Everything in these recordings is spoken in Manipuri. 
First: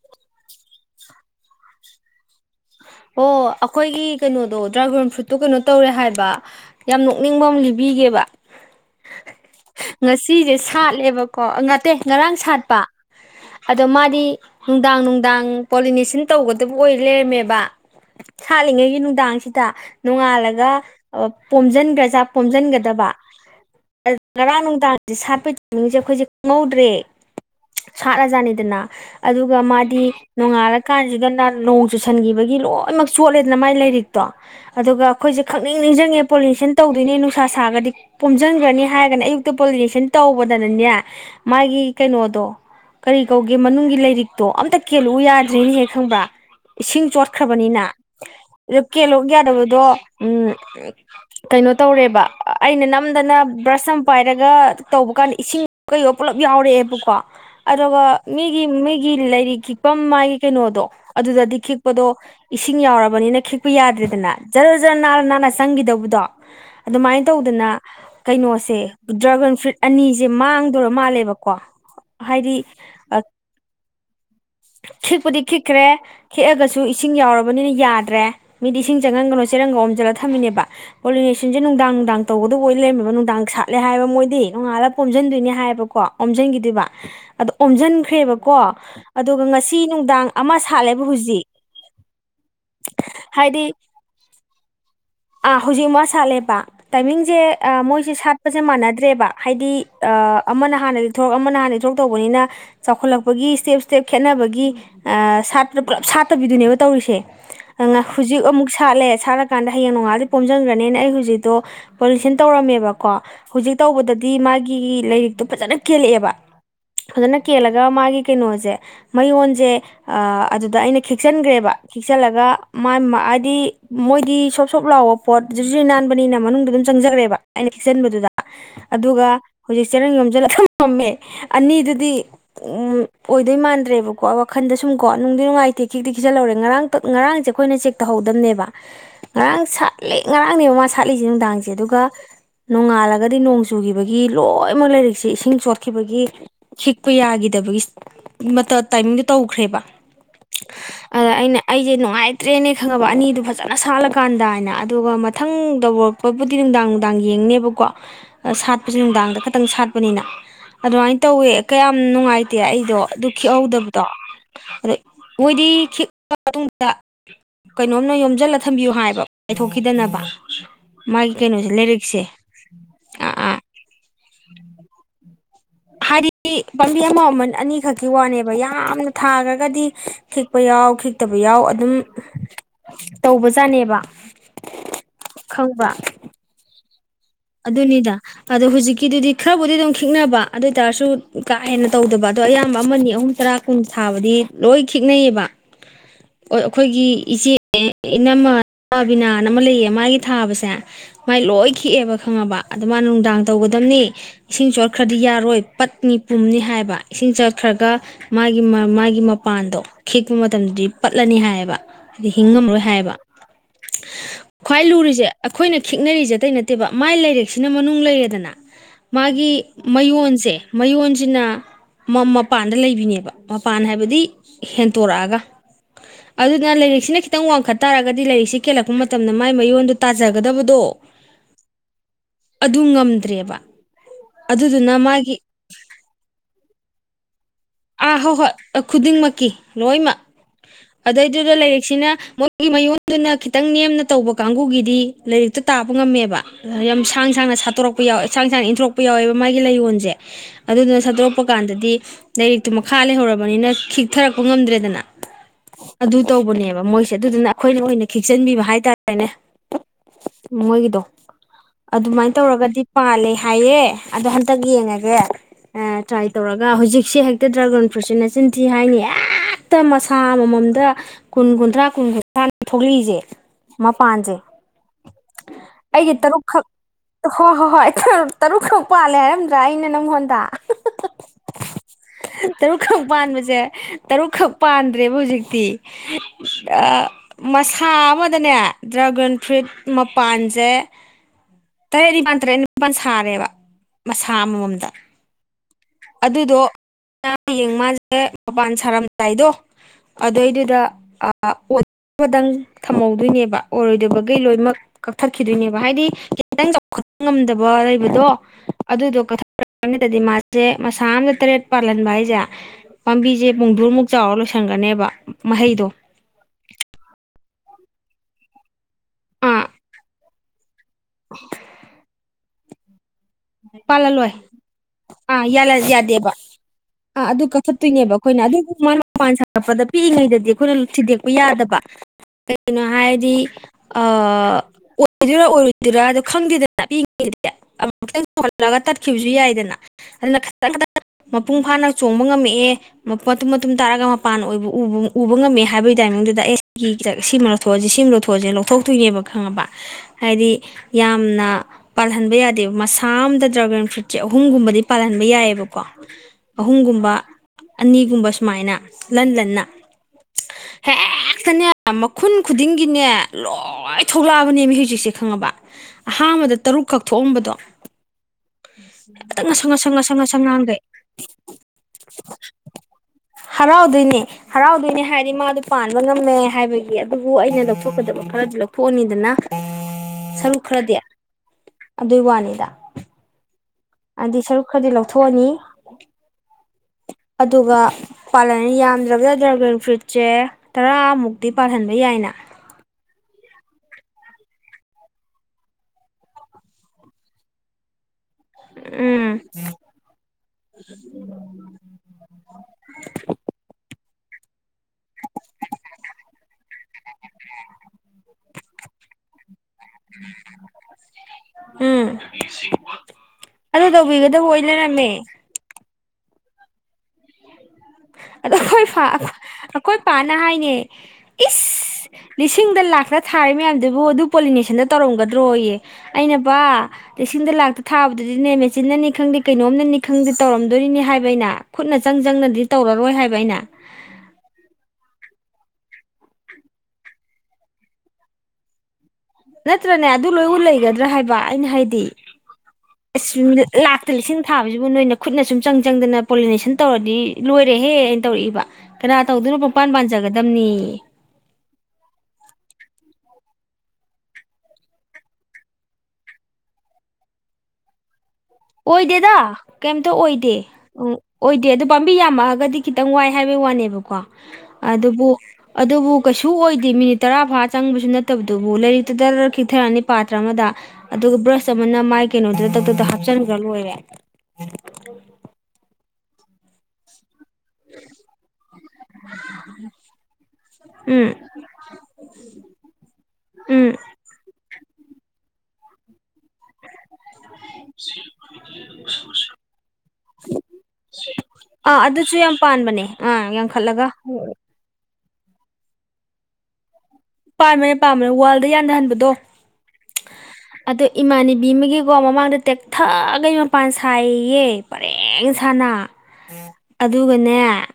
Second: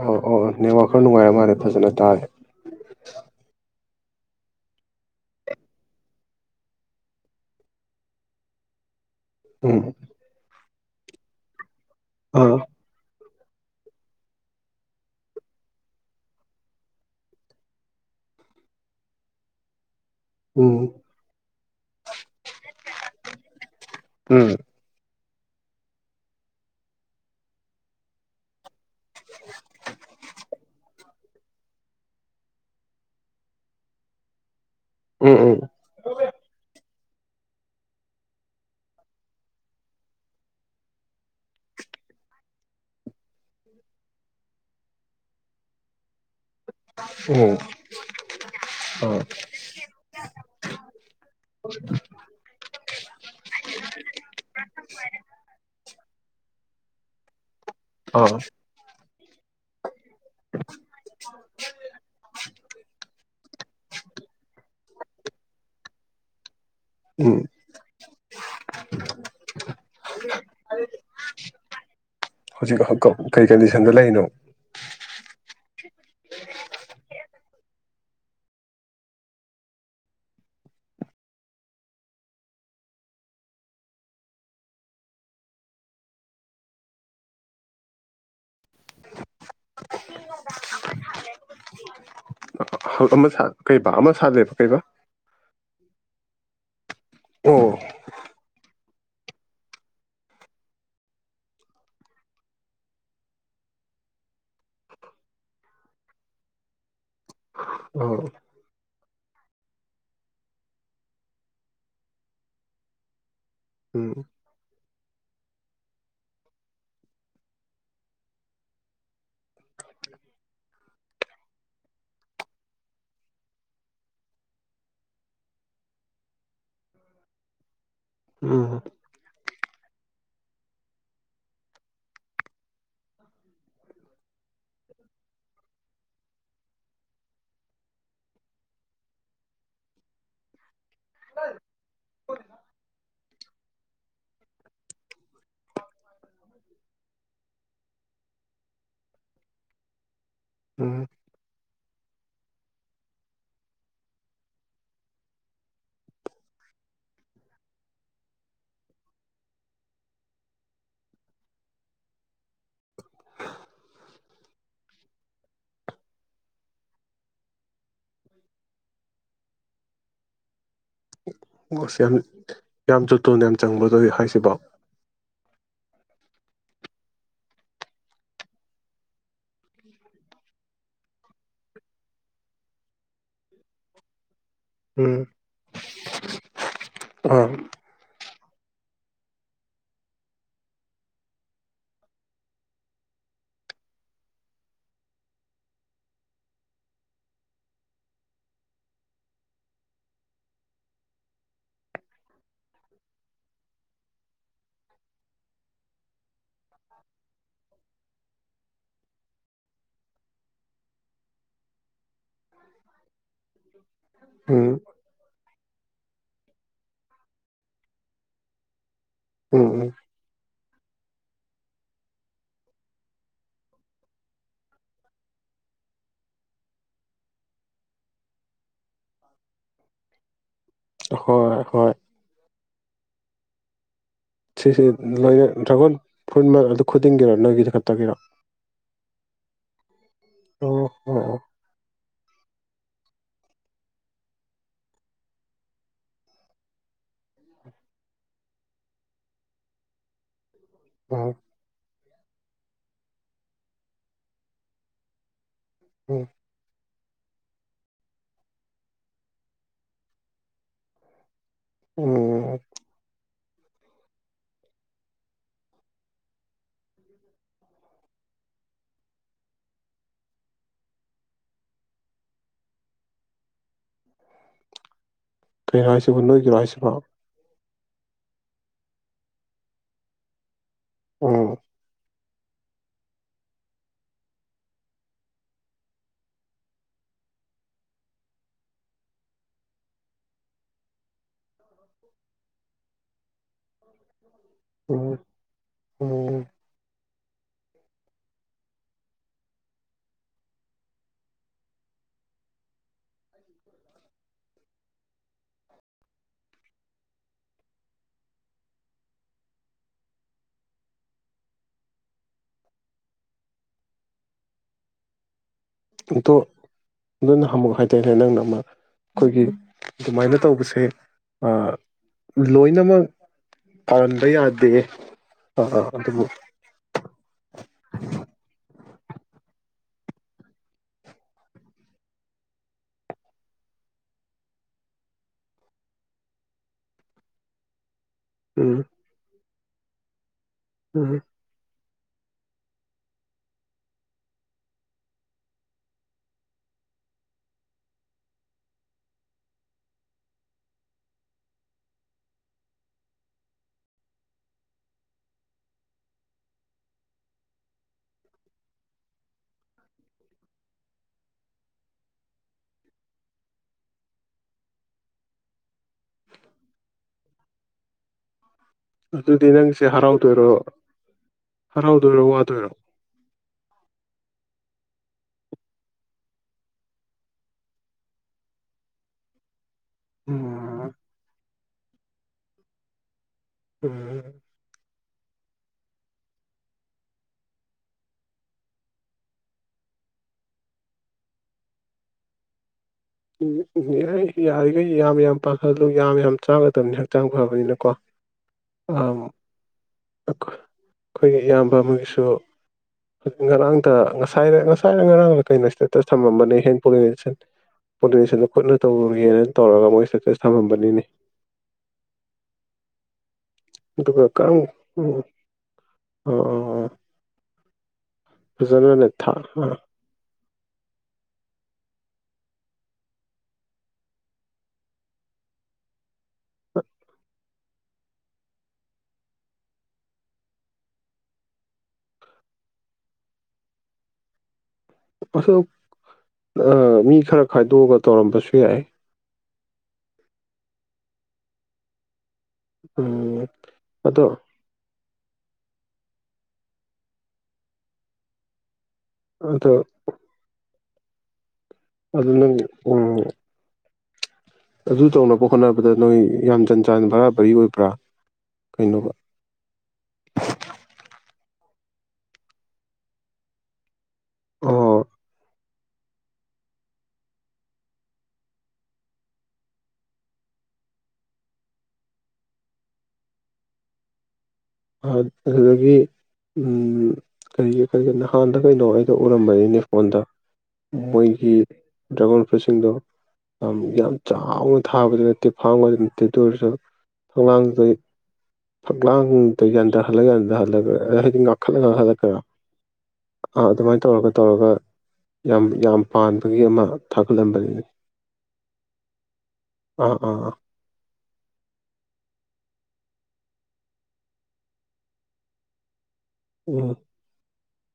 ꯑꯣ ꯑꯣ ꯅꯦꯠꯋꯥꯛ ꯈꯔ ꯅꯨꯡꯉꯥꯏꯔ ꯃꯥꯜꯂꯦ ꯐꯖꯅ ꯇꯥꯔꯦ ꯑꯣ ꯑꯩꯈꯣꯏꯒꯤ ꯀꯩꯅꯣꯗꯣ ꯗ꯭ꯔꯥꯒꯣꯟ ꯐ꯭ꯔꯨꯠꯇꯣ ꯀꯩꯅꯣ ꯇꯧꯔꯦ ꯍꯥꯏꯕ ꯌꯥꯝ ꯅꯣꯛꯅꯤꯡꯕ ꯑꯃ ꯂꯤꯕꯤꯒꯦꯕ ꯎꯝ ꯉꯁꯤꯖꯦ ꯁꯥꯠꯂꯦꯕꯀꯣ ꯅꯠꯇ‌ꯦ ꯉꯔꯥꯡ ꯑꯥ ꯁꯥꯠꯄ ꯑꯗꯣ ꯃꯥꯗꯤ ꯅꯨꯡꯗꯥꯡ ꯅꯨꯡꯗꯥꯡ ꯄꯣꯂꯤꯅꯦꯁꯟ ꯇꯧꯒꯗꯕ ꯑꯣꯏ ꯂꯩꯔꯝꯃꯦꯕ ꯕ ꯁꯥꯠꯂꯤꯉꯩꯒꯤ ꯅꯨꯡꯗꯥꯡꯁꯤꯗ ꯅꯣꯡꯉꯥꯜꯂꯒ ꯎꯝ ꯄꯣꯝꯁꯤꯟꯒ꯭ꯔꯖꯥ ꯄꯣꯝꯁꯤꯟꯒꯗꯕ ꯎꯝ ꯉꯔꯥꯡ ꯅꯨꯡꯗꯥꯡ ꯁꯥꯠꯄꯩ ꯇꯥꯏꯃꯤꯡꯁꯦ ꯑꯩꯈꯣꯏꯁꯦ ꯈꯪꯍꯧꯗ꯭ꯔꯦ ꯁꯥꯠꯂꯖꯥꯠꯅꯤꯗꯅ ꯑꯗꯨꯒ ꯃꯥꯗꯤ ꯅꯣꯡꯉꯥꯜꯂ ꯀꯥꯟꯁꯤꯗ ꯅꯣꯡ ꯆꯨꯁꯟ ꯁꯟꯈꯤꯕꯒꯤ ꯂꯣꯏꯅꯃꯛ ꯆꯣꯠꯂꯦꯗꯅ ꯃꯥꯏ ꯂꯥꯏꯔꯤꯛꯇꯣ ꯑꯗꯨꯒ ꯎꯝ ꯑꯩꯈꯣꯏꯁꯦ ꯎꯝ ꯈꯪꯅꯤꯡ ꯅꯤꯡꯁꯤꯡꯉꯛꯑꯦ ꯄꯣꯂꯤꯄꯦꯁꯟ ꯇꯧ ꯅꯦ ꯅꯨꯡꯁꯥ ꯁꯥꯒ꯭ꯔꯗꯤ ꯄꯣꯝꯁꯤꯟꯈ꯭ꯔꯅꯤ ꯍꯥꯏꯔꯒꯅꯦ ꯑꯌꯨꯛꯇ ꯄꯣꯂꯤꯅꯦꯁꯟ ꯇꯧꯕꯗꯅꯦ ꯃꯥꯒꯤ ꯀꯩꯅꯣꯗꯣ ꯀꯔꯤ ꯀꯧꯒꯦ ꯃꯅꯨꯡꯒꯤ ꯂꯩꯔꯤꯛꯇꯣ ꯑꯝꯇ ꯀꯦꯜꯂꯛꯎ ꯌꯥꯗ꯭ꯔꯦꯅꯦꯍꯦ ꯈꯪꯕ꯭ꯔꯥ ꯏꯁꯤꯡ ꯎꯝ ꯆꯣꯠꯈ꯭ꯔꯕꯅꯤꯅ ꯑꯗ ꯑꯥ ꯀꯦꯜꯂꯛꯑꯣ ꯌꯥꯗꯕꯗꯣ ꯀꯩꯅꯣ ꯇꯧꯔꯦꯕ ꯑꯩꯅ ꯅꯝꯗꯅ ꯕ꯭ꯔꯁ ꯑꯃ ꯄꯥꯏꯔꯒ ꯇꯧꯕ ꯀꯥꯟꯗ ꯏꯁꯤꯡ ꯀꯩꯑꯣ ꯄꯨꯂꯞ ꯌꯥꯎꯔꯛꯑꯦꯕꯀꯣ ꯑꯗꯨꯒ ꯃꯤꯒꯤ ꯃꯤꯒꯤ ꯂꯩꯥꯏꯔꯤꯛ ꯈꯤꯛꯐꯝ ꯃꯥꯒꯤ ꯀꯩꯅꯣꯗꯣ ꯑꯗꯨꯗꯗꯤ ꯏꯁꯤꯡ ꯌꯥꯎꯔꯕꯅꯤꯅ ꯈꯤꯛꯄ ꯌꯥꯗ꯭ꯔꯦꯗꯅ ꯆꯠ ꯖꯔ ꯖꯔ ꯅꯥꯟꯅ ꯅꯥꯟꯅ ꯆꯪꯈꯤꯗꯧꯕꯗꯣ ꯑꯗꯨꯃꯥꯏꯅ ꯎꯝ ꯇꯧꯗꯅ ꯀꯩꯅꯣꯁꯦ ꯗ꯭ꯔꯥꯒꯟ ꯐ꯭ꯔꯨꯏꯠ ꯑꯅꯤꯁꯦ ꯃꯥꯡꯗꯣꯔ ꯃꯥꯜꯂꯦꯕꯀꯣ ꯍꯥꯏꯗꯤ ꯍꯧꯖꯤꯛ ꯑ ꯀꯩ ꯀꯟꯗꯤꯁꯟꯗ ꯂꯩꯔꯤꯅꯣ ꯈꯤꯛꯄꯨꯗꯤ ꯈꯤꯛꯈ꯭ꯔꯦ ꯑꯗꯨ ꯏꯁꯤꯡ ꯌꯥꯎꯔꯕꯅꯤꯅ ꯌꯥꯗ꯭ꯔꯦ ꯃꯤꯗꯤ ꯏꯁꯤꯡ ꯆꯪꯍꯟꯒꯅꯨ ꯆꯦꯔꯪꯒ ꯑꯣꯝꯖꯜꯂꯒ ꯊꯝꯃꯤꯅꯦꯕ ꯄꯣꯂꯤꯅꯦꯁꯟꯁꯦ ꯅꯨꯡꯗꯥꯡ ꯅꯨꯡꯗꯥꯡ ꯇꯧꯒꯗꯧꯕ ꯑꯣꯏ ꯂꯩꯔꯝꯃꯦꯕ ꯅꯨꯡꯗꯥꯡ ꯁꯥꯠꯂꯦ ꯍꯥꯏꯕ ꯃꯣꯏꯗꯤ ꯅꯣꯡꯉꯥꯜꯂꯒ ꯑꯣꯝꯁꯤꯟꯗꯣꯏꯅꯦ ꯍꯥꯏꯌꯦꯕꯀꯣ ꯄ‌ꯣꯝꯁꯤꯟꯈꯤꯗꯣꯏꯕ ꯑꯗꯣ ꯑꯣꯝꯁꯤꯟꯈ꯭ꯔꯦꯕꯀꯣ ꯑꯗꯨꯒ ꯉꯁꯤ ꯅꯨꯡꯗꯥꯡ ꯑꯃ ꯁꯥꯠ [unintelligible] ꯍꯧꯖꯤꯛ ꯑꯃ ꯁꯥꯠ ꯍꯥꯏꯗꯤ ꯀꯩꯕꯥ ꯑꯃ ꯁꯥꯠꯂꯦꯕ ꯀꯩꯕꯥ ꯁꯥꯠꯂꯦꯕꯥ ꯇꯥꯏꯃꯤꯡꯁꯦ ꯑꯣ ꯑ ꯃꯣꯏꯁꯦ ꯁꯥꯠꯄꯁꯦ ꯃꯥꯟꯅ ꯗꯦꯕ ꯍꯥꯏꯗꯤ ꯑꯃꯅ ꯍꯥꯟꯅ ꯂꯤꯊꯣꯔꯛ ꯑꯃꯅ ꯍꯥꯟꯅ ꯂꯤꯊꯣꯔꯛ ꯇꯧꯕꯅꯤꯅ ꯆꯥꯎꯈꯠꯂꯛꯄꯒꯤ ꯁ꯭ꯇꯦꯞ ꯁ꯭ꯇꯦꯞ ꯈꯦꯠꯅꯕꯒꯤ ꯁꯥꯇ꯭ꯔ ꯄꯨꯂꯞ ꯁꯥꯠꯇꯕꯤꯗꯨꯅꯦꯕ ꯇꯧꯔꯤꯁꯦ ꯑ ꯑꯣ ꯍꯧꯖꯤꯛ ꯑꯃꯨꯛ ꯁꯥꯠꯂꯦ ꯁꯥꯠꯂꯀꯥꯟꯗ ꯍꯌꯦꯡ ꯅꯣꯡꯉꯥꯜꯗꯤ ꯄꯣꯝꯁꯤꯟꯈ꯭ꯔꯅꯤꯅ ꯑꯩ ꯍꯧꯖꯤꯛꯇꯣ ꯄꯣꯂꯤꯁꯟ ꯇꯧꯔꯝꯃꯦꯕꯀꯣ ꯍꯧꯖꯤꯛ ꯎꯝ ꯇꯧꯕꯗꯗꯤ ꯃꯥꯒꯤ ꯂꯥꯏꯔꯤꯛꯇꯣ ꯐꯖꯅ ꯀꯦꯜꯂꯛꯑꯦꯕ ꯐꯖꯅ ꯀꯦꯜꯂꯒ ꯃꯥꯒꯤ ꯀꯩꯅꯣꯁꯦ ꯃꯌꯣꯟꯁꯦ ꯑꯗꯨꯗ ꯑꯩꯅ ꯈꯤꯛꯆꯟꯈ꯭ꯔꯦꯕ ꯈꯤꯛꯆꯜꯂꯒ ꯃꯥ ꯍꯥꯏꯗꯤ ꯃꯣꯏꯗꯤ ꯁꯣꯞ ꯁꯣꯞ ꯂꯥꯎꯕ ꯄꯣꯠꯁꯨꯖꯤ ꯏ ꯅꯥꯟꯕꯅꯤꯅ ꯃꯅꯨꯡꯗ ꯑꯗꯨꯝ ꯆꯪꯖꯈ꯭ꯔꯦꯕ ꯑꯩꯅ ꯊꯤꯆꯟꯕꯗꯨꯗ ꯎꯝ ꯑꯗꯨꯒ ꯍꯧꯖꯤꯛ ꯆꯦꯔꯪ ꯉꯝꯃꯦ ꯑꯅꯤꯗꯨꯗꯤ ꯎ ꯑꯣꯏꯗꯣꯏ ꯃꯥꯟꯗ꯭ꯔꯦꯕꯀꯣ ꯋꯥꯈꯟꯗ ꯁꯨꯝ ꯀꯣ ꯅꯨꯡꯗꯤ ꯅꯨꯡꯉꯥꯏꯇꯦ ꯈꯤꯛꯇꯤ ꯈꯤꯆꯠꯍꯧꯔꯦ ꯉꯔꯥꯡ ꯉꯔꯥꯡꯁꯦ ꯑꯩꯈꯣꯏꯅ ꯆꯦꯛ ꯇꯧꯍꯧꯗꯗꯝꯅꯦꯕ ꯉꯔꯥꯡ ꯁꯥꯠꯂꯦ ꯉꯔꯥꯡꯅꯦꯕ ꯃꯥ ꯊꯠꯂꯤꯁꯦ ꯅꯨꯡꯗꯥꯡꯁꯦ ꯑꯗꯨꯒ ꯅꯣꯡꯉꯥꯜꯂꯒꯗꯤ ꯅꯣꯡ ꯆꯨꯈꯤꯕꯒꯤ ꯂꯣꯏꯅꯃꯛ ꯂꯥꯏꯔꯤꯛꯁꯦ ꯏꯁꯤꯡ ꯆꯣꯠꯈꯤꯕꯒꯤ ꯍꯤꯛꯄ ꯌꯥꯒꯤꯗꯕꯒꯤ ꯇꯥꯏꯃꯤꯡꯗꯨꯣ ꯇꯧꯈ꯭ꯔꯦꯕ ꯎꯝ ꯑꯗ ꯑꯩꯅ ꯑꯩꯁꯦ ꯅꯨꯡꯉꯥꯏꯇ꯭ꯔꯦꯅꯦ ꯈꯪꯉꯕ ꯑꯅꯤꯗꯨ ꯐꯖꯅ ꯁꯥꯠꯂꯀꯥꯟꯗ ꯍꯥꯏꯅ ꯑꯗꯨꯒ ꯃꯊꯪꯗꯧꯔꯛꯄꯕꯨꯗꯤ ꯅꯨꯡꯗꯥꯡ ꯅꯨꯡꯗꯥꯡ ꯌꯦꯡꯅꯦꯕꯀꯣ ꯁꯥꯠꯄꯁꯦ ꯅꯨꯡꯗꯥꯡꯗ ꯈꯇꯪ ꯁꯥꯠꯄꯅꯤꯅ ꯑꯗꯨꯃꯥꯏꯅ ꯇꯧꯋꯦ ꯀꯌꯥꯝ ꯅꯨꯡꯉꯥꯏꯇꯦ ꯑꯩꯗꯣ ꯑꯗꯨ ꯈꯤꯍꯧꯗꯕꯗꯣ ꯑꯗꯣ ꯃꯣꯏꯗꯤ ꯈꯤꯛꯂ ꯃꯇꯨꯡꯗ ꯀꯩꯅꯣꯝꯅ ꯌꯣꯝꯖꯤꯜꯂ ꯊꯝꯕꯤꯌꯨ ꯍꯥꯏꯕ ꯄꯥꯏꯊꯣꯛꯈꯤꯗꯅꯕ ꯁ ꯌꯥꯝ ꯌꯥꯝ ꯑꯥ ꯆꯨꯇꯨꯅ ꯑꯥ ꯌꯥꯝ ꯆꯪꯒꯗꯣꯏ ꯍꯥꯏꯁꯤꯕ ꯍꯥꯏꯗꯤ ꯄꯥꯝꯕꯤ ꯑꯃꯃꯜ ꯑꯅꯤꯈꯛꯀꯤ ꯋꯥꯅꯦꯕ ꯌꯥꯝꯅ ꯊꯥꯈ꯭ꯔꯒꯗꯤ ꯈꯤꯛꯄ ꯌꯥꯎ ꯈꯤꯛꯇꯕ ꯌꯥꯎ ꯑꯗꯨꯝ ꯇꯧꯕꯖꯥꯠꯅꯦꯕ ꯎꯝ ꯈꯪꯕ ꯑꯥ ꯑꯗꯨꯅꯤꯗ ꯑꯗꯣ ꯍꯧꯖꯤꯛꯀꯤꯗꯨꯗꯤ ꯈꯔꯕꯨꯗꯤ ꯑꯗꯨꯝ ꯈꯤꯛꯅꯕ ꯑꯗꯨ ꯑꯣꯏꯇꯥꯔꯁꯨ ꯀꯥ ꯍꯦꯟꯅ ꯇꯧꯗꯕ ꯑꯗꯣ ꯑꯌꯥꯝꯕ ꯑꯃꯅꯤ ꯑꯍꯨꯝ ꯇꯔꯥ ꯀꯨꯟ ꯊꯥꯕꯗꯤ ꯂꯣꯏ ꯈꯤꯛꯅꯩꯌꯦꯕ ꯑꯩꯈꯣꯏꯒꯤ ꯏꯆꯦ ꯏꯅꯝꯃ ꯕꯤꯅꯥꯟ ꯑꯃ ꯂꯩꯌꯦ ꯃꯥꯒꯤ ꯊꯥꯕꯁꯦ ꯃꯥꯏ ꯂꯣꯏ ꯈꯤꯛꯑꯦꯕ ꯈꯪꯉꯕ ꯑꯗ ꯃꯥꯅ ꯅꯨꯡꯗꯥꯡ ꯇꯧꯒꯗꯝꯕꯅꯤ ꯏꯁꯤꯡ ꯆꯣꯠꯈ꯭ꯔꯗꯤ ꯌꯥꯔꯣꯏ ꯄꯠꯅꯤ ꯄꯨꯝꯅꯤ ꯍꯥꯏꯕ ꯏꯁꯤꯡ ꯆꯠꯈ꯭ꯔꯒ ꯃꯥꯒꯤ ꯃꯥꯒꯤ ꯃꯄꯥꯟꯗꯣ ꯈꯤꯛꯄ ꯃꯇꯝꯗꯗꯤ ꯄꯠꯂꯅꯤ ꯍꯥꯏꯌꯦꯕ ꯍꯥꯏꯗꯤ ꯍꯤꯡꯉꯝꯔꯣꯏ ꯍꯥꯏꯌꯦꯕ ꯎꯝ ꯈ꯭ꯋꯥꯏ ꯂꯨꯔꯤꯁꯦ ꯑꯩꯈꯣꯏꯅ ꯈꯤꯛꯅꯔꯤꯁꯦ ꯑꯇꯩ ꯅꯠꯇꯦꯕ ꯃꯥꯏ ꯂꯥꯏꯔꯤꯛꯁꯤꯅ ꯃꯅꯨꯡ ꯂꯩꯔꯦꯗꯅ ꯃꯥꯒꯤ ꯎꯝ ꯎꯝ ꯃꯌꯣꯟꯁꯦ ꯃꯌꯣꯟꯁꯤꯅ ꯃꯄꯥꯟꯗ ꯂꯩꯕꯤꯅꯦꯕ ꯃꯄꯥꯟ ꯍꯥꯏꯕꯗꯤ ꯍꯦꯟꯇꯣꯔꯛꯑꯒ ꯑꯗꯨꯅ ꯂꯥꯏꯔꯤꯛꯁꯤꯅ ꯈꯤꯇꯪ ꯋꯥꯡꯈꯠ ꯇꯥꯔꯒꯗꯤ ꯂꯥꯏꯔꯤꯛꯁꯤ ꯀꯦꯜꯂꯛꯄ ꯃꯇꯝꯗ ꯅ ꯃꯥꯏ ꯃꯌꯣꯟꯗꯣ ꯇꯥꯖꯒꯗꯕꯗꯣ ꯍꯣꯏ ꯍꯣꯏ ꯑꯗꯨ ꯉꯝꯗ꯭ꯔꯦꯕ ꯁꯤꯁꯤ ꯑꯗꯨꯗꯨꯅ ꯃꯥꯒꯤ ꯂꯣꯏꯅ ꯗ꯭ꯔꯒꯣꯜ ꯐꯨ ꯈꯨꯗꯤꯡꯒꯤꯔꯣ ꯅꯣꯏꯒꯤꯗꯣ ꯑꯥ ꯍꯣꯏ ꯍꯣꯏ ꯈꯨꯗꯤꯡꯃꯛꯀꯤ ꯂꯣꯏꯃꯛ ꯑꯣ ꯑꯣ ꯑꯗꯨꯗꯩꯗꯨꯗ ꯂꯥꯏꯔꯤꯛꯁꯤꯅ ꯃꯣꯏꯒꯤ ꯃꯌꯣꯟꯗꯨꯅ ꯈꯤꯇꯪ ꯅꯦꯝꯅ ꯇꯧꯕ ꯀꯥꯡꯕꯨꯒꯤꯗꯤ ꯂꯥꯏꯔꯤꯛꯇ ꯇꯥꯕ ꯉꯝꯃꯦꯕ ꯌꯥꯝ ꯁꯥꯡ ꯁꯥꯡꯅ ꯁꯥꯠꯇꯣꯔꯛꯄ ꯌꯥꯎꯋꯦ ꯁꯥꯡ ꯁꯥꯡꯅ ꯏꯟꯊꯣꯔꯛꯄ ꯌꯥꯎꯋꯦꯕ ꯃꯥꯒꯤ ꯂꯥꯏꯌꯣꯟꯁꯦ ꯑꯗꯨꯗꯨꯅ ꯑꯣ ꯁꯟꯗꯣꯔꯛꯄ ꯀꯥꯟꯗꯗꯤ ꯂꯥꯏꯔꯤꯛꯇꯨ ꯃꯈꯥ ꯂꯩꯍꯧꯔꯕꯅꯤꯅ ꯈꯤꯛꯊꯔꯛꯄ ꯉꯝꯗ꯭ꯔꯦꯗꯅ ꯑꯗꯨ ꯎꯝ ꯇꯧꯕꯅꯦꯕ ꯃꯣꯏ ꯑꯗꯨꯗꯨꯅ ꯑꯩꯈꯣꯏꯅ ꯑꯣꯏꯅ ꯈꯤꯛꯆꯟꯕꯤꯕ ꯍꯥꯏꯇꯥꯔꯦꯅꯦ ꯃꯣꯏꯒꯤꯗꯣ ꯎꯝ ꯑꯗꯨꯃꯥꯏꯅ ꯎꯝ ꯇꯧꯔꯒꯗꯤ ꯄꯥꯜꯂꯦ ꯍꯥꯏꯌꯦꯦ ꯑꯗꯣ ꯍꯟꯇꯛ ꯌꯦꯡꯉꯒꯦ ꯇ꯭ꯔꯥꯏ ꯇꯧꯔꯒ ꯍꯧꯖꯤꯛ ꯁꯤ ꯍꯦꯛꯇ ꯗ꯭ꯔꯥꯒꯟ ꯐ꯭ꯔꯨꯠꯁꯤꯅꯆꯤꯟꯊꯤ ꯍꯥꯏꯅꯤ ꯍꯦꯛꯇ ꯃꯁꯥ ꯑꯃꯃꯝꯗ ꯀꯨꯟ ꯀꯨꯟꯊ꯭ꯔꯥ ꯀꯨꯟ ꯀꯨꯟꯊ꯭ꯔꯥ ꯊꯣꯛꯂꯛꯏꯁꯦ ꯃꯄꯥꯟꯁꯦ ꯀꯩꯅꯣ ꯑꯩꯒꯤ ꯍꯥꯏꯁꯤꯕꯨ ꯅꯣꯏꯒꯤꯔꯣ ꯇꯔꯨꯛꯈꯛ ꯍꯥꯏꯁꯤꯕꯣ ꯍꯣ ꯍꯣ ꯍꯣꯏ ꯇꯔꯨꯛꯈꯛ ꯄꯥꯜꯂꯦ ꯍꯥꯏꯔꯝꯗ꯭ꯔꯥ ꯑꯩꯅ ꯅꯪꯉꯣꯟꯗ ꯎꯝ ꯇꯔꯨꯛꯈꯛ ꯄꯥꯟꯕꯁꯦ ꯇꯔꯨꯛꯈꯛ ꯄꯥꯟꯗ꯭ꯔꯦꯕ ꯍꯧꯖꯤꯛꯇꯤ ꯃꯁꯥ ꯑꯃꯗꯅꯦ ꯗ꯭ꯔꯥꯒꯟ ꯐ꯭ꯔꯨꯏꯠ ꯃꯄꯥꯟꯁꯦ ꯇꯔꯦꯠ ꯅꯤꯄꯥꯜ ꯇꯔꯦꯠꯅꯤ ꯅꯤꯄꯥꯟ ꯁꯥꯔꯦꯕ ꯊꯥ ꯑꯃꯃꯝꯗ ꯎꯝ ꯎꯝ ꯑꯗꯨꯗꯣ ꯑ ꯍꯌꯦꯡ ꯃꯥꯁꯦ ꯃꯄꯥꯟ ꯁꯥꯔꯝꯗꯥꯏꯗꯣ ꯑꯗꯨꯗꯏꯗꯨꯗ ꯑꯣꯗꯪ ꯊꯝꯍꯧꯗꯣꯏꯅꯦꯕ ꯑꯣꯔꯣꯏꯗꯕꯈꯩ ꯂꯣꯏꯅꯃꯛ ꯀꯛꯊꯠꯈꯤꯗꯣꯏꯅꯦꯕ ꯍꯥꯏꯗꯤ ꯈꯤꯇꯪ ꯆꯥꯎꯈꯠꯄ ꯉꯝꯗꯕ ꯂꯩꯕꯗꯣ ꯑꯗꯨꯗꯣ ꯀꯛꯊꯅꯤꯗꯗꯤ ꯃꯥꯁꯦ ꯁꯦ ꯃꯁꯥ ꯑꯝꯗ ꯇꯔꯦꯠ ꯄꯥꯜꯍꯟꯕ ꯍꯥꯏꯁꯦ ꯄꯥꯝꯕꯤꯁꯦ ꯄꯨꯡꯗꯨꯣꯃꯨꯛ ꯆꯥꯎꯔ ꯂꯣꯏꯁꯟꯒꯅꯦꯕ ꯃꯍꯩꯗꯣ ꯑꯗꯨꯅ ꯍꯝꯃ ꯍꯥꯏꯇꯥꯔꯦꯅꯦ ꯅꯪꯅ ꯑꯃ ꯑꯩꯈꯣꯏꯒꯤ ꯑꯥ ꯑꯗꯨꯃꯥꯏꯅ ꯇꯧꯕꯁꯦ ꯑ ꯂꯣꯏꯅꯃꯛ ꯄꯥꯍꯟꯕ ꯄꯥꯜꯍꯜꯂꯣꯏ ꯌꯥꯗꯦ ꯑꯥ ꯌꯥꯗꯦꯕ ꯑꯥ ꯑꯗꯨ ꯀꯛꯊꯠꯇꯣꯏꯅꯦꯕ ꯑꯩꯈꯣꯏꯅ ꯑꯗꯨ ꯃꯄꯥꯟ ꯁꯥꯔꯛꯄꯗ ꯄꯤꯛꯏꯉꯩꯗꯗꯤ ꯑꯩꯈꯣꯏꯅ ꯊꯤꯗꯦꯛꯄ ꯌꯥꯗꯕ ꯀꯩꯒꯤꯅꯣ ꯍꯥꯏꯗꯤ ꯑꯣꯏꯔꯣꯏꯗꯣꯏꯔꯥ ꯑꯣꯏꯔꯣꯏꯗꯣꯏꯔꯥꯗꯣ ꯈꯪꯗꯦꯗꯅ ꯄꯤꯛꯏꯉꯩꯗꯤ ꯑꯃꯇꯪ ꯁꯧꯍꯜꯂꯒ ꯎꯝ ꯇꯠꯈꯤꯕꯁꯨ ꯌꯥꯏꯗꯅ ꯑꯗꯨ ꯎꯝ ꯃꯄꯨꯡ ꯐꯥꯅ ꯆꯣꯡꯕ ꯉꯝꯃꯛꯑꯦ ꯃꯇꯨꯝ ꯃꯇꯨꯝ ꯇꯥꯔꯒ ꯃꯄꯥꯟꯕ ꯎꯕ ꯉꯝꯃꯦꯦ ꯍꯥꯏꯕꯒꯤ ꯇꯥꯏꯃꯤꯡꯗꯨꯗ ꯑꯦ ꯁꯤꯒꯤ ꯈꯤꯇ ꯁꯤꯃ ꯂꯧꯊꯣꯛꯑꯁꯦ ꯁꯤꯃ ꯂꯧꯊꯣꯛꯑꯁꯤꯦꯅ ꯂꯧꯊꯣꯛꯇꯣꯏꯅꯦꯕ ꯈꯪꯉꯕ ꯍꯥꯏꯗꯤ ꯌꯥꯝꯅ ꯄꯥꯜꯍꯟꯕ ꯌꯥꯗꯦꯕ ꯃꯁꯥ ꯑꯃꯝꯗ ꯗ꯭ꯔꯥꯒꯟ ꯐ꯭ꯔꯨꯏꯠꯁꯦ ꯑꯍꯨꯝꯒꯨꯝꯕꯗꯤ ꯄꯥꯜꯍꯟꯕ ꯌꯥꯏꯑꯕꯀꯣ ꯑꯍꯨꯝꯒꯨꯝꯕ ꯑꯅꯤꯒꯨꯝꯕ ꯁꯨꯃꯥꯏꯅ ꯂꯟ ꯂꯟꯅ ꯍꯦꯛꯇꯅꯦ ꯃꯈꯨꯟ ꯈꯨꯗꯤꯡꯒꯤꯅꯦ ꯂꯣꯏ ꯊꯣꯛꯂꯛꯑꯕꯅꯦꯃꯤ ꯍꯧꯖꯤꯛꯁꯦ ꯈꯪꯉꯕ ꯑꯍꯥꯟꯕꯗ ꯇꯔꯨꯛꯈꯛ ꯊꯣꯛꯑꯝꯕꯗꯣ ꯇꯪ ꯑꯗꯨꯗꯤ ꯉꯁꯪ ꯅꯪꯁꯦ ꯉꯁ ꯉꯁꯨꯝ ꯉꯁꯝ ꯍꯔꯥꯎꯗꯣꯏꯔꯣ ꯉꯥꯟꯈꯩ ꯍꯔꯥꯎꯗꯣꯏꯔꯣ ꯋꯥꯗꯣꯏꯔꯣ ꯍꯔꯥꯎꯗꯣꯏꯅꯦ ꯍꯔꯥꯎꯗꯣꯏꯅꯦ ꯍꯥꯏꯗꯤ ꯃꯥꯗꯣ ꯄꯥꯟꯕ ꯉꯝꯃꯦ ꯍꯥꯏꯕꯒꯤ ꯑꯗꯨꯕꯨ ꯑꯩꯅ ꯂꯧꯊꯣꯛꯀꯗꯕ ꯈꯔꯗꯤ ꯂꯧꯊꯣꯛꯑꯅꯤꯗꯅ ꯁꯔꯨꯛ ꯎꯝ ꯈ꯭ꯔꯗꯤ ꯑꯗꯨꯏꯕꯥꯅꯤꯗ ꯎꯝ ꯑꯗꯨꯗꯤ ꯁꯔꯨꯛ ꯈꯔꯗꯤ ꯂꯧꯊꯣꯛꯑꯅꯤ ꯑꯗꯨꯒ ꯄꯥꯜꯂꯅꯤ ꯌꯥꯝꯗ꯭ꯔꯕꯗ ꯗ꯭ꯔꯥꯒꯟ ꯐ꯭ꯔꯨꯏꯠꯁꯦ ꯇꯔꯥꯃꯨꯛꯇꯤ ꯄꯥꯜꯍꯟꯕ ꯌꯥꯏꯅ ꯎꯝ ꯌꯥ ꯌꯥꯔꯤꯈꯩ ꯌꯥꯝ ꯌꯥꯝ ꯄꯥꯈꯠꯂꯨ ꯌꯥꯝ ꯌꯥꯝ ꯆꯥꯒꯗꯕꯅꯤ ꯍꯛꯆꯥꯡ ꯐꯕꯅꯤꯅꯀꯣ ꯎꯝ ꯑꯩꯈꯣꯏꯒꯤ ꯏꯌꯥꯝꯕ ꯑꯃꯒꯤꯁꯨ ꯍꯧ ꯉꯔꯥꯡꯗ ꯉꯍꯥꯛ ꯉꯥꯏ ꯉꯁꯥꯏꯅ ꯉꯔꯥꯡꯅ ꯀꯩꯅꯣ ꯏꯁꯇꯦꯠꯇꯁ ꯊꯝꯃꯝꯕꯅꯦ ꯍꯦꯟ ꯄꯣꯂꯤꯉꯩꯦ [unintelligible] ꯀꯣꯔꯗꯤꯅꯦꯁꯟꯗ ꯈꯨꯠꯅ ꯇꯧꯔꯒꯦꯅ ꯇꯧꯔꯒ ꯃꯣꯏ ꯏꯁꯇ꯭ꯔꯛꯇꯦꯁ ꯊꯝꯃꯝꯕꯅꯤꯅꯦ ꯎꯝ ꯑꯗꯨ ꯇꯧꯕꯤꯒꯗꯕ ꯑꯣꯏꯅꯔꯝꯃꯦ ꯑꯣ ꯑꯣ ꯑꯩꯈꯣꯏ ꯑꯩꯈꯣꯏ ꯄꯥꯅ ꯍꯥꯏꯅꯦ ꯏꯁ ꯂꯤꯁꯤꯡꯗ ꯂꯥꯛꯇ ꯊꯥꯔꯤ ꯃꯌꯥꯝꯗꯨꯕꯨ ꯑꯗꯨ ꯄꯣꯂꯤꯅꯦꯁꯟꯗ ꯇꯧꯔꯝꯒꯗ꯭ꯔꯣꯌꯦ ꯑꯩꯅ ꯄ ꯂꯤꯁꯤꯡꯗ ꯂꯥꯛꯇ ꯊꯥꯕꯗꯨꯗꯤꯅꯦ ꯃꯦꯆꯤꯟꯅꯅꯤ ꯈꯪꯗꯦ ꯀꯩꯅꯣꯝꯅꯅꯤ ꯈꯪꯗꯦ ꯇꯧꯔꯝꯗꯣꯔꯤꯅꯤ ꯍꯥꯏꯕ ꯑꯩꯅ ꯈꯨꯠꯅ ꯆꯪ ꯆꯪꯅꯗꯤ ꯇꯧꯔꯔꯣꯏ ꯍꯥꯏꯕ ꯑꯩꯅ ꯑ ꯃꯤ ꯈꯔ ꯈꯥꯏꯗꯣꯛꯑꯒ ꯇꯧꯔꯝꯕꯁꯨ ꯌꯥꯏ ꯅꯠꯇ꯭ꯔꯅꯦ ꯑꯗꯨ ꯂꯣꯏꯕꯨ ꯂꯩꯒꯗ꯭ꯔꯥ ꯍꯥꯏꯕ ꯑꯩꯅ ꯍꯥꯏꯗꯤ ꯑꯁ ꯎꯝ ꯂꯥꯛꯇ ꯑꯗꯣ ꯂꯤꯁꯤꯡ ꯊꯥꯕꯁꯤꯕꯨ ꯅꯣꯏꯅ ꯈꯨꯠꯅ ꯁꯨꯝ ꯆꯪ ꯆꯪꯗꯅ ꯄꯣꯂꯤꯅꯦꯁꯟ ꯇꯧꯔꯗꯤ ꯂꯣꯏꯔꯦꯍꯦ ꯑꯅ ꯇꯧꯔꯛꯏꯕ ꯀꯅꯥ ꯇꯧꯗꯣꯏꯅꯣ ꯑꯗꯣ ꯃꯄꯥꯟ ꯄꯥꯟꯖꯒꯗꯕꯅꯤ ꯑꯗꯨꯅ ꯎ ꯑꯗꯨ ꯇꯧꯅꯕ ꯍꯣꯠꯅꯕꯗ ꯅꯣꯏ ꯌꯥꯝ ꯆꯟ ꯆꯥꯟ ꯕꯔꯥ ꯕꯔꯤ ꯑꯣꯏꯕ꯭ꯔꯥ ꯀꯩꯅꯣ ꯑꯣꯏꯗꯦꯗ ꯀꯩꯝꯇ ꯑꯣꯏꯗꯦ ꯎ ꯑꯣꯏꯗꯦ ꯑꯗꯣ ꯄꯥꯝꯕꯤ ꯌꯥꯝꯃꯛꯑꯒꯗꯤ ꯈꯤꯇꯪ ꯋꯥꯏ ꯍꯥꯏꯕꯩ ꯋꯥꯅꯦꯕꯀꯣ ꯑꯣ ꯑꯗꯨꯕꯨ ꯑꯗꯨꯕꯨ ꯀꯩꯁꯨ ꯑꯣꯏꯗꯦ ꯃꯤꯅꯤꯠ ꯇꯔꯥ ꯐꯥ ꯆꯪꯕꯁꯨ ꯅꯠꯇꯕꯗꯨꯕꯨ ꯂꯥꯏꯔꯤꯛꯇꯨꯗ ꯈꯤꯛꯊꯔꯛꯑꯅꯤ ꯄꯥꯇ꯭ꯔ ꯑꯃꯗ ꯑꯗꯨꯒ ꯕ꯭ꯔꯁ ꯑꯃꯅ ꯃꯥꯏ ꯀꯩꯅꯣꯗꯨꯗ ꯇꯛ ꯇꯇ ꯍꯥ ꯞ ꯆꯟꯈ꯭ꯔ ꯂꯣꯏꯔꯦ ꯑ ꯑꯗꯨꯗꯒꯤ ꯎꯝ ꯀꯔꯤꯒꯤ ꯀꯔꯤꯒꯦ ꯅꯍꯥꯟꯗ ꯀꯩꯅꯣ ꯑꯩꯗ ꯎꯔꯝꯕꯅꯤꯅꯦ ꯐꯣꯟꯗ ꯎꯝ ꯃꯣꯏꯒꯤ ꯗ꯭ꯔꯥꯒꯣꯟ ꯐ꯭ꯔꯨꯏꯠꯁꯤꯡꯗꯣ ꯌꯥꯝ ꯎꯝ ꯌꯥꯝ ꯆꯥꯎꯅ ꯊꯥꯕꯗꯤ ꯅꯠꯇꯦ ꯐꯥꯡꯕꯗ ꯅꯠꯇꯦ ꯑꯗꯨ ꯑꯣꯏꯔꯁꯨ ꯐꯛꯂꯥꯡꯖꯩ ꯐꯛꯂꯥꯡ ꯑ ꯌꯥꯟꯗ꯭ꯔ ꯍꯜꯂ ꯌꯥꯟꯗ꯭ꯔ ꯍꯜꯂꯒ꯭ꯔꯦ ꯑꯗ ꯍꯥꯏꯗꯤ ꯉꯥꯈꯠꯂꯒ ꯑꯥ ꯑꯗꯨꯁꯨ ꯍꯜꯂꯛꯀꯔꯥ ꯌꯥꯝ ꯄꯥꯟꯕꯅꯦ ꯑꯥ ꯑꯗꯨꯃꯥꯏꯅ ꯌꯥꯡꯈꯠꯂꯒ ꯇꯧꯔꯒ ꯇꯧꯔꯒ ꯌꯥꯝ ꯌꯥꯝ ꯄꯥꯟꯕꯒꯤ ꯑꯃ ꯊꯥꯒꯠꯂꯝꯕꯅꯤꯅꯦ ꯄꯥꯝꯃꯦꯅꯦ ꯄꯥꯝꯃꯦꯅꯦ ꯋꯥꯜꯗ ꯌꯥꯅꯍꯟꯕꯗꯣ ꯑꯥ ꯑꯥ ꯑ ꯏꯃꯥꯟꯅꯕꯤ ꯑꯃꯒꯤꯀꯣ ꯃꯃꯥꯡꯗ ꯇꯦꯛꯊꯛꯒꯩ ꯃꯄꯥꯟ ꯁꯥꯏꯌꯦ ꯄꯔꯦꯡ ꯁꯥꯥꯟꯅ ꯎꯝ ꯑꯗꯨꯒꯅꯦ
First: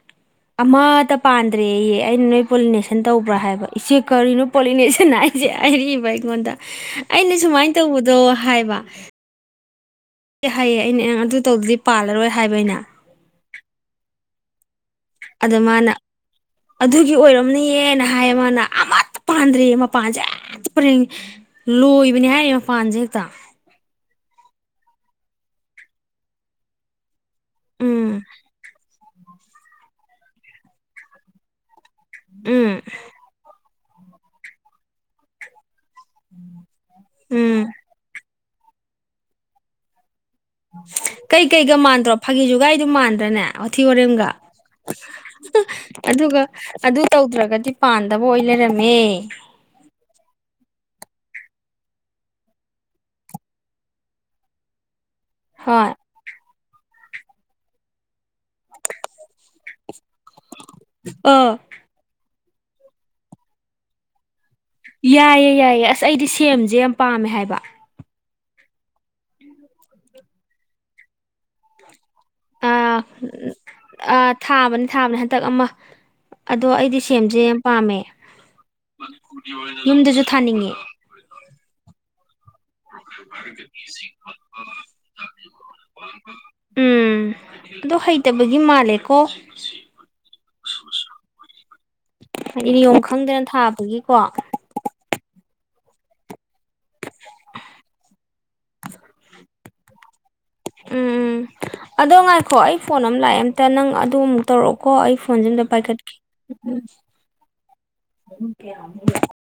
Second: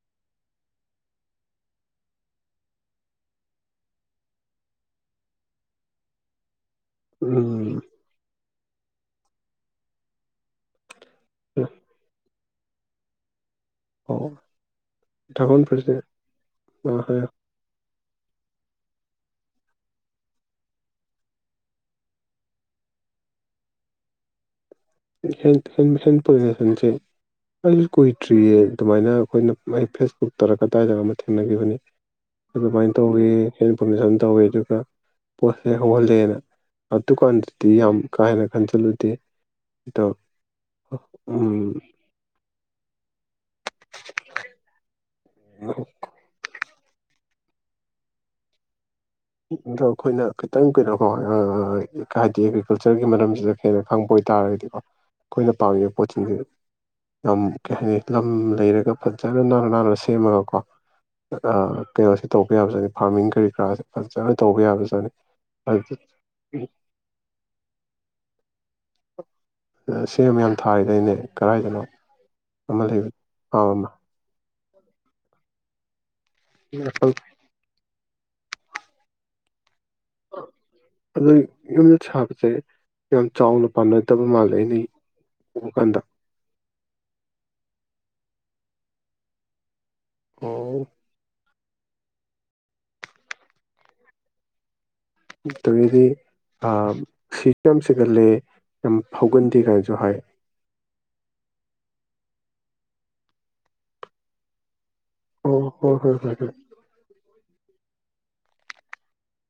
ꯑꯃꯠꯇ ꯄꯥꯟꯗ꯭ꯔꯦꯌꯦ ꯑꯩꯅ ꯅꯣꯏ ꯄꯣꯂꯤꯅꯦꯁꯟ ꯇꯧꯕ꯭ꯔꯥ ꯍꯥꯏꯕ ꯏꯆꯦ ꯀꯔꯤꯅꯣ ꯄꯣꯂꯤꯅꯦꯁꯟ ꯍꯥꯏꯁꯦ ꯍꯥꯏꯔꯛꯏꯕ ꯑꯩꯉꯣꯟꯗ ꯑꯅꯦ ꯁꯨꯃꯥꯏꯅ ꯎꯝ ꯇꯧꯕꯗꯣ ꯍꯥꯏꯕ ꯍꯥꯏꯌꯦ ꯑꯩꯅ ꯑꯗꯨ ꯇꯧꯗꯗꯤ ꯄꯥꯜꯂꯔꯣꯏ ꯍꯥꯏꯕ ꯑꯩꯅꯥ ꯑꯣ ꯑꯗ ꯗ꯭ꯔꯥꯒꯣꯟ ꯃꯥꯅ ꯐ꯭ꯔꯨꯠꯁꯦ ꯑꯥ ꯑꯗꯨꯒꯤ ꯍꯥꯏꯌꯣ ꯑꯣꯏꯔꯝꯅꯤꯌꯦꯅ ꯍꯥꯏ ꯃꯥꯅ ꯑꯃꯠꯇ ꯄꯥꯟꯗ꯭ꯔꯦ ꯃꯄꯥꯟꯁꯦ ꯑ ꯄꯔꯦꯡ ꯂꯣꯏꯕꯅꯤ ꯍꯥꯏꯔ ꯃꯄꯥꯟꯁꯦ ꯍꯦꯛꯇ ꯦꯟ ꯄꯁꯤꯦ ꯑ ꯀꯣꯏ ꯎꯝ ꯇꯔꯤꯌꯦ ꯑꯗꯨꯃꯥꯏꯅ ꯑꯈꯣꯏꯅ ꯑꯩ ꯐꯦꯁꯕꯨꯛ ꯇꯔ ꯀꯗꯥꯏꯗ ꯑꯃ ꯊꯦꯡꯅꯒꯤꯕꯅꯤ ꯎꯝ ꯑꯗꯨꯃꯥꯏꯅ ꯇꯧꯋꯤ ꯍꯦꯟꯄꯣꯂꯨꯁꯟ ꯇꯧꯋꯤ ꯑꯗꯨꯒ ꯄꯣꯠꯁꯦ ꯍꯧꯍꯜꯂꯦꯅ ꯎꯝ ꯑꯗꯨꯀꯥꯟꯗꯇꯤ ꯌꯥꯝ ꯀꯥꯍꯦꯟꯅ ꯈꯟꯖꯜꯂꯨꯗꯦ ꯗꯣ ꯀꯩꯀꯩꯒ ꯃꯥꯟꯗ꯭ꯔꯣ ꯐꯥꯒꯤꯖꯣ ꯒꯥꯏꯗꯣ ꯃꯥꯟꯗ꯭ꯔꯅꯦ ꯌꯊꯤ ꯋꯥꯔꯦꯝꯒ ꯑꯗꯨꯒ ꯑꯗꯨ ꯇꯧꯗ꯭ꯔꯒꯗꯤ ꯄꯥꯟꯗꯕ ꯑꯣꯏ ꯂꯩꯔꯝꯃꯦ ꯑꯗꯣ ꯑꯈꯣꯏꯅ ꯈꯤꯇꯪ ꯀꯩꯅꯣ ꯀꯣ ꯍꯥꯏꯗꯤ ꯑꯦꯒ꯭ꯔꯤꯀꯜꯆꯔꯒꯤ ꯃꯔꯝꯁꯤꯗ ꯍꯦꯟꯅ ꯈꯪꯕ ꯑꯣꯏꯇꯥꯔꯒꯗꯤꯀꯣ ꯑꯈꯣꯏꯅ ꯄꯥꯝꯃꯤꯕ ꯍꯣꯏ ꯄꯣꯠꯁꯤꯡꯁꯦ ꯌꯥꯝ ꯀꯩꯍꯥꯏꯅꯤ ꯂꯝ ꯂꯩꯔꯒ ꯐꯖꯅ ꯅꯥꯟꯅ ꯅꯥꯟꯅ ꯁꯦꯝꯃꯒꯀꯣ ꯑꯥ ꯀꯩꯅꯣꯁꯤ ꯇꯧꯕ ꯌꯥꯕꯖꯥꯠꯅꯤ ꯐꯥꯔꯃꯤꯡ ꯀꯩꯀꯥꯁꯦ ꯐꯖꯥ ꯌꯥꯏꯌꯦ ꯌꯥꯏꯌꯦ ꯑꯁ ꯑꯩꯗꯤ ꯁꯦꯝꯖꯦ ꯌꯥꯝ ꯄꯥꯝꯃꯦ ꯍꯥꯏꯕ ꯁꯦꯝ ꯌꯥꯝ ꯊꯥꯔꯤꯗꯥꯏꯅꯦ ꯀꯔꯥꯏꯗꯅꯣ ꯑꯃ ꯂꯩꯕꯅꯤ ꯐꯥꯝ ꯑꯃ ꯊꯥꯕꯅꯤ ꯊꯥꯕꯅꯤ ꯍꯟꯗꯛ ꯑꯃ ꯑꯗꯣ ꯑꯩꯗꯤ ꯁꯦꯝꯁꯦ ꯌꯥꯝ ꯄꯥꯝꯃꯦ ꯃꯅꯤꯄꯨꯔꯒꯤ ꯑꯣꯏꯅ ꯑꯗꯨ ꯌꯨꯝ ꯊꯥ ꯁꯤ ꯑꯩꯅ ꯎꯕ ꯀꯥꯟꯗ [unintelligible] ꯎꯝ ꯑꯗꯨ ꯍꯩ ꯇꯕꯒꯤ ꯃꯥꯜꯂꯦꯀꯣ ꯑꯣ ꯍꯥꯏꯗꯤ ꯅꯤꯌꯣꯝ ꯈꯪꯗꯅ ꯊꯥꯕꯒꯤꯀꯣ ꯇꯪꯗꯤ ꯁꯤꯁꯨ ꯌꯥꯝ ꯁꯤꯒꯜꯂꯦ ꯌꯥꯝ ꯍꯧꯒꯟꯗꯦ ꯀꯥꯏꯁꯦ ꯖꯨꯍꯣꯏ ꯎꯝ ꯎꯝ ꯑꯗꯣ ꯉꯥꯏꯈꯣ ꯑꯩ ꯐꯣꯟ ꯑꯃ ꯂꯥꯛꯑꯦ ꯑꯝꯇ ꯅꯪ ꯑꯗꯨ ꯑꯃꯨꯛ ꯇꯧꯔꯛꯎ ꯀꯣ ꯑꯩ ꯐꯣꯟꯁꯦ ꯑꯣ ꯍꯣꯏ ꯑꯝꯇ ꯍꯣꯏ ꯄꯥꯏꯈꯠꯀꯦ ꯍꯣꯏ ꯍꯣꯏ ꯎꯝ [unintelligible] ꯀꯌꯥ [unintelligible]